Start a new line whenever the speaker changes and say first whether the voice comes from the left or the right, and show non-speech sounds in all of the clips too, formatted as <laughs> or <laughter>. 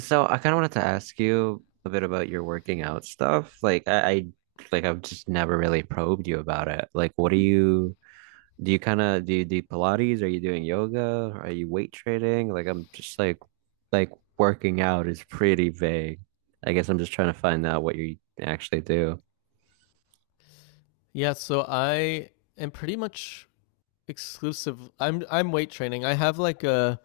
right: So I kind of wanted to ask you a bit about your working out stuff. Like I like I've just never really probed you about it. Like what do you kind of do you do Pilates? Are you doing yoga? Are you weight training? Like I'm just like working out is pretty vague. I guess I'm just trying to find out what you actually do.
left: Yeah, so I am pretty much exclusive. I'm weight training. I have like a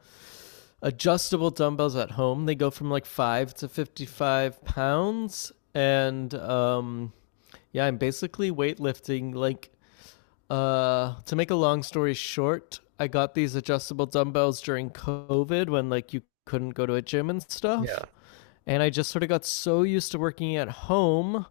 left: adjustable dumbbells at home. They go from like 5 to 55 pounds, and yeah, I'm basically weightlifting. Like, to make a long story short, I got these adjustable dumbbells during COVID when like you couldn't go to a gym and
right: Yeah.
left: stuff, and I just sort of got so used to working at home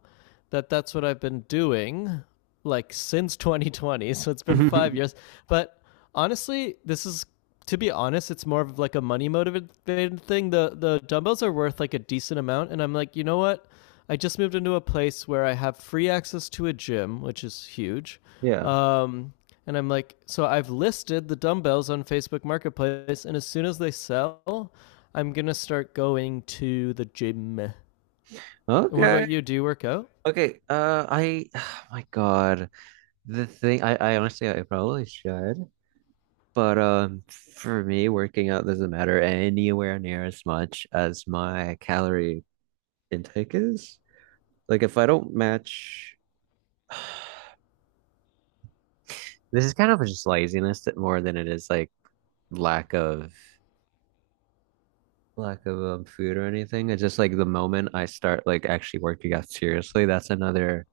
left: that that's what I've been doing like since <laughs> 2020. So it's been 5 years.
right: <laughs>
left: But honestly, this is to be honest, it's more of like a money motivated thing. The dumbbells are worth like a decent amount, and I'm like, you know what? I just moved into a place where I have free access to a gym, which is huge.
right: Yeah.
left: Um, and I'm like, so I've listed the dumbbells on Facebook Marketplace, and as soon as they sell, I'm gonna start going to the gym. And what
right: Okay.
left: about you? Do you work out?
right: Okay, <sighs> my God, the thing, I honestly, I probably should, but for me, working out doesn't matter anywhere near as much as my calorie intake is. Like, if I don't match, <sighs> this is kind of just laziness that more than it is like lack of lack of food or anything. It's just like the moment I start like actually working out seriously, that's another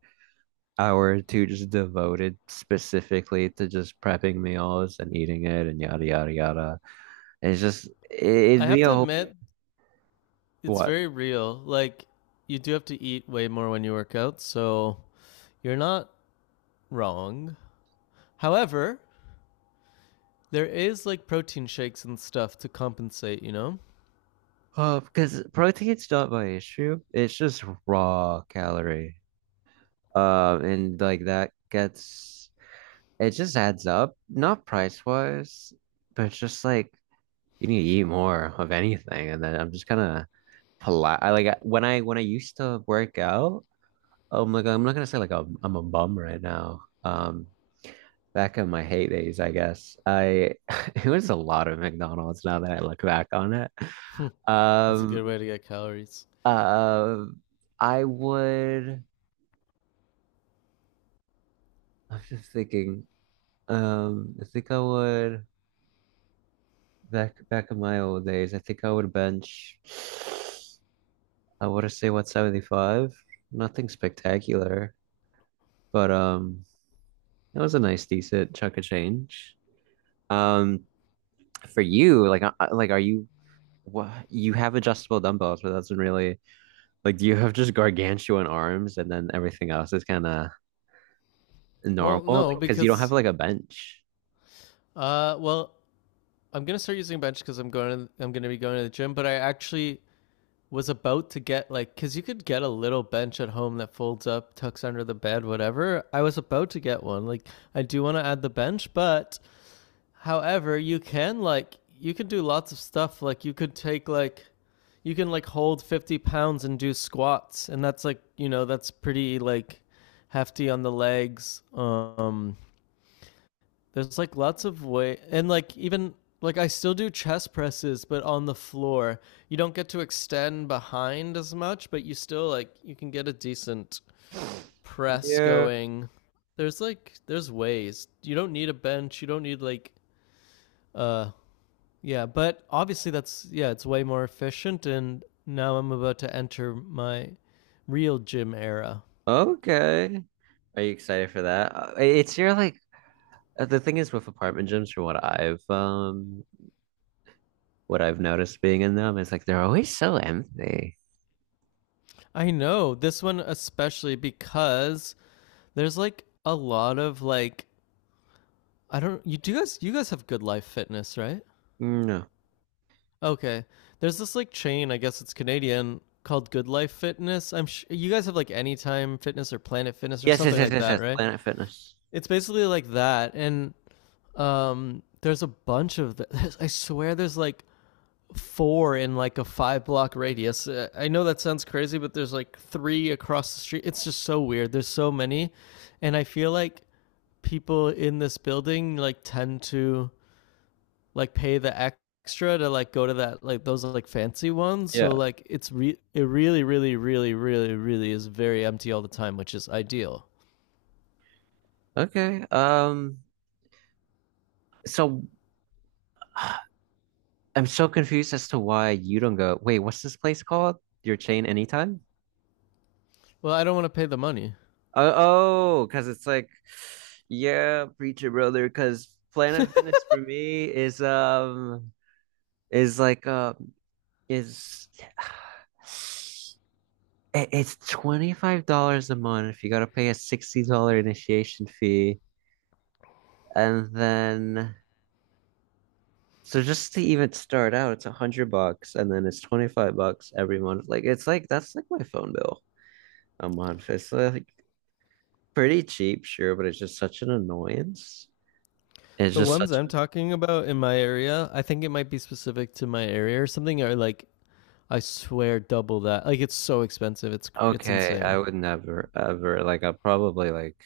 right: hour or two just devoted specifically to just prepping meals and eating it and yada yada yada. It's just
left: I
right: it'd be
left: have to
right: a whole—
left: admit, it's
right: what?
left: very real. Like, you do have to eat way more when you work out, so you're not wrong. However, there is like protein shakes and stuff to compensate, you know?
right: Because protein's not my issue. It's just raw calorie. And like that gets it just adds up, not price wise, but it's just like you need to eat more of anything. And then I'm just kind of polite. I like when I used to work out. I'm like I'm not gonna say like I'm a bum right now. Back in my heydays, I guess. I <laughs> it was a lot of McDonald's now that I look back on it.
left: That's a
right: Um,
left: good way to get calories.
right: uh, I would. I'm just thinking. I think I would back in my old days. I think I would bench. I want to say 175. Nothing spectacular, but it was a nice, decent chunk of change. Um, for you, like, like, are you what you have adjustable dumbbells, but that's really— like, do you have just gargantuan arms and then everything else is kind of
left: Well,
right: normal?
left: no,
right: Like, because you don't have
left: because
right: like a bench.
left: well, I'm going to start using a bench cuz I'm going to be going to the gym, but I actually was about to get like cuz you could get a little bench at home that folds up, tucks under the bed, whatever. I was about to get one. Like I do want to add the bench, but however, you can like you can do lots of stuff. Like you could take like you can like hold 50 pounds and do squats, and that's like you know that's pretty like hefty on the legs. There's like lots of way, and like even like I still do chest presses, but on the floor. You don't get to extend behind as much, but you still like you can get a decent press
right: Yeah.
left: going. There's like there's ways. You don't need a bench. You don't need like uh yeah, but obviously that's yeah, it's way more efficient, and now I'm about to enter my real gym era.
right: Okay. Are you excited for that? It's your like the thing is with apartment gyms, from what I've noticed being in them is like they're always so empty.
left: I know, this one especially because there's like a lot of like I don't you guys you guys have Good Life Fitness, right?
right: No.
left: Okay. There's this like chain, I guess it's Canadian, called Good Life Fitness. I'm sh- you guys have like Anytime Fitness or Planet Fitness or
right: Yes, yes,
left: something
right: yes,
left: like
right: yes,
left: that,
right: yes.
left: right?
right: Planet Fitness.
left: It's basically like that, and there's a bunch of th- <laughs> I swear there's like four in like a five block radius. I know that sounds crazy, but there's like three across the street. It's just so weird. There's so many. And I feel like people in this building like tend to like pay the extra to like go to that like those like fancy ones. So
right: Yeah.
left: like it's re- it really really really really really is very empty all the time, which is ideal.
right: Okay. So <sighs> I'm so confused as to why you don't go. Wait, what's this place called? Your chain anytime?
left: Well, I don't want to pay the money.
right: Oh, because it's like, yeah, preacher brother. Because Planet Fitness for me is like um is <sighs> it's $25 a month. You gotta pay a $60 initiation fee, and then so just to even start out, it's 100 bucks, and then it's 25 bucks every month. Like it's like that's like my phone bill a month. It's like pretty cheap, sure, but it's just such an annoyance. It's
left: The
right: just— oh,
left: ones
right: such—
left: I'm talking about in my area, I think it might be specific to my area or something, are like I swear, double that. Like it's so expensive. It's
right: okay, I
left: insane.
right: would never ever like I probably like,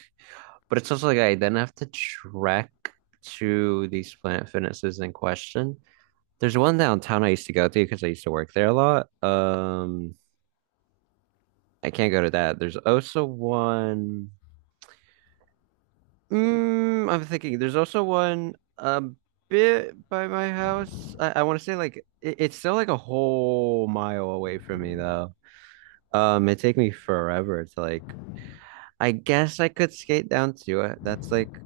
right: but it's also like I then have to trek to these Planet Fitnesses in question. There's one downtown I used to go to because I used to work there a lot. I can't go to that. There's also one— I'm thinking there's also one a bit by my house. I want to say like it's still like a whole mile away from me though. It take me forever to like— I guess I could skate down to it. That's like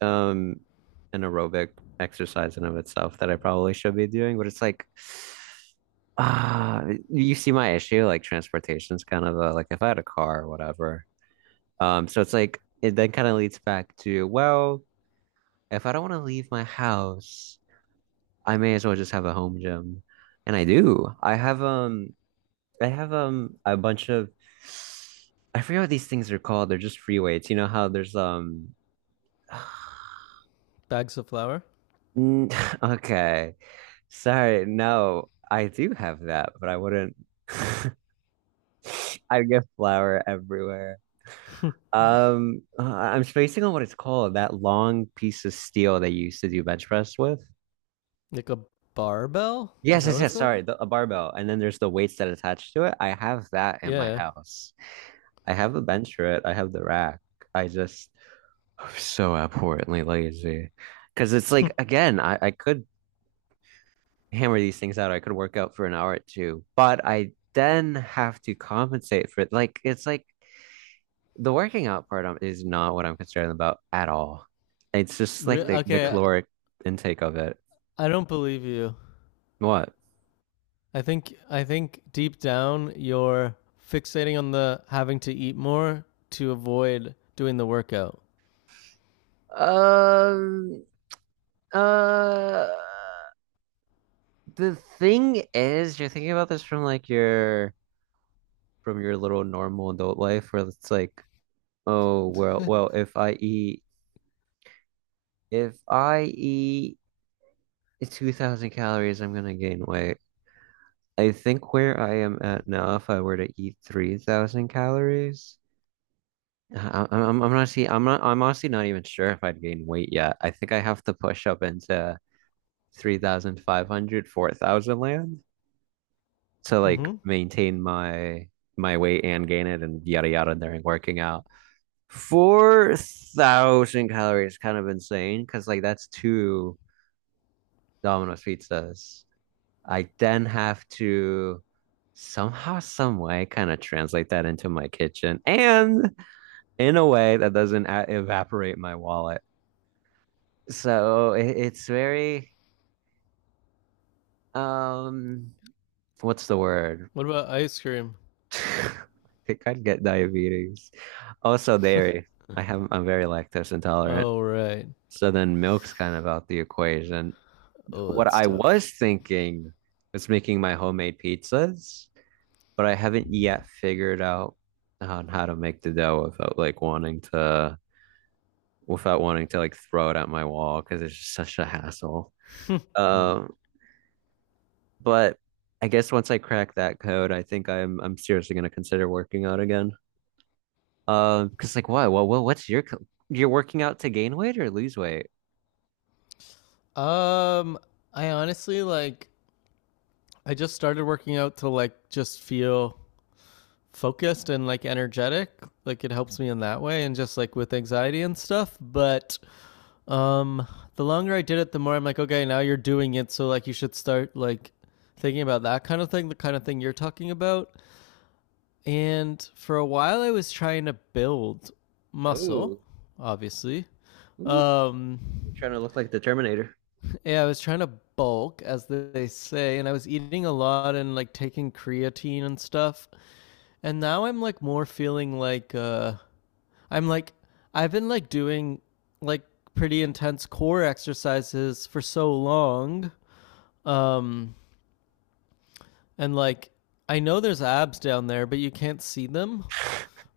right: um an aerobic exercise in of itself that I probably should be doing, but it's like <sighs> ah, you see my issue, like transportation's kind of a— like if I had a car or whatever. So it's like it then kind of leads back to, well, if I don't want to leave my house, I may as well just have a home gym. And I do. I have a bunch of— I forget what these things are called. They're just free weights. You know how there's <sighs>
left: Bags of flour,
right: mm, <laughs> okay. Sorry. No, I do have that, but I wouldn't. <laughs> I get flour everywhere. I'm spacing on what it's called, that long piece of steel that you used to do bench press with.
left: like a barbell. Is
right: Yes,
left: that
right: yes,
left: what it's
right: yes.
left: called?
right: Sorry, a barbell. And then there's the weights that attach to it. I have that in my
left: Yeah.
right: house. I have a bench for it. I have the rack. I just <sighs> I'm so abhorrently lazy. Because it's like, again, I could hammer these things out. I could work out for an hour or two, but I then have to compensate for it. Like it's like the working out part is not what I'm concerned about at all. It's just like
left: <laughs>
right: the— okay,
left: Okay,
right: caloric intake of it.
left: I don't believe you.
right: What?
left: I think deep down you're fixating on the having to eat more to avoid doing the workout.
right: Um, uh, the thing is, you're thinking about this from like your from your little normal adult life where it's like, oh well, well, if I eat 2000 calories, I'm gonna gain weight. I think where I am at now, if I were to eat 3,000 calories, I'm honestly, I'm honestly not even sure if I'd gain weight yet. I think I have to push up into 3,500, 4,000 land to like
left: Mm-hmm.
right: maintain my weight and gain it and yada yada during working out. 4,000 calories, kind of insane because like that's two Domino's pizzas. I then have to somehow, some way, kind of translate that into my kitchen and in a way that doesn't a- evaporate my wallet. So it's very, um, what's the word?
left: What about ice cream?
right: <laughs> I think I'd get diabetes. Also, dairy. I'm very lactose intolerant.
left: Oh right.
right: So then milk's kind of out the equation.
left: Oh,
right: What
left: that's
right: I
left: tough.
right: was thinking was making my homemade pizzas, but I haven't yet figured out on how to make the dough without like wanting to without wanting to like throw it at my wall because it's just such a hassle. Um, but I guess once I crack that code, I think I'm seriously gonna consider working out again. Because like why? Well, well, what's your co- you're working out to gain weight or lose weight?
left: Um, I honestly like. I just started working out to like just feel focused and like energetic, like it helps me in that way and just like with anxiety and stuff, but um the longer I did it, the more I'm like okay, now you're doing it, so like you should start like thinking about that kind of thing, the kind of thing you're talking about, and for a while I was trying to build
right: Oh,
left: muscle obviously. um
right: trying to look like the Terminator.
left: yeah, I was trying to bulk, as they say, and I was eating a lot and like taking creatine and stuff, and now I'm like more feeling like I'm like, I've been like doing like pretty intense core exercises for so long. Um, and like, I know there's abs down there, but you can't see them.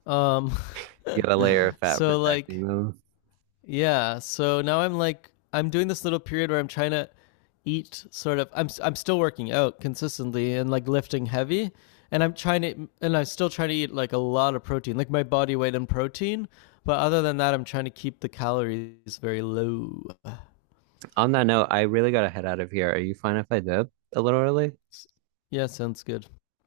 left: Um,
right: You got a layer of
left: <laughs>
right: fat
left: so like,
right: protecting them.
left: yeah, so now I'm like I'm doing this little period where I'm trying to eat sort of I'm still working out consistently and like lifting heavy, and I'm still trying to eat like a lot of protein, like my body weight in protein, but other than that I'm trying to keep the calories very low.
right: On that note, I really gotta head out of here. Are you fine if I dip a little early?
left: Yeah, sounds good.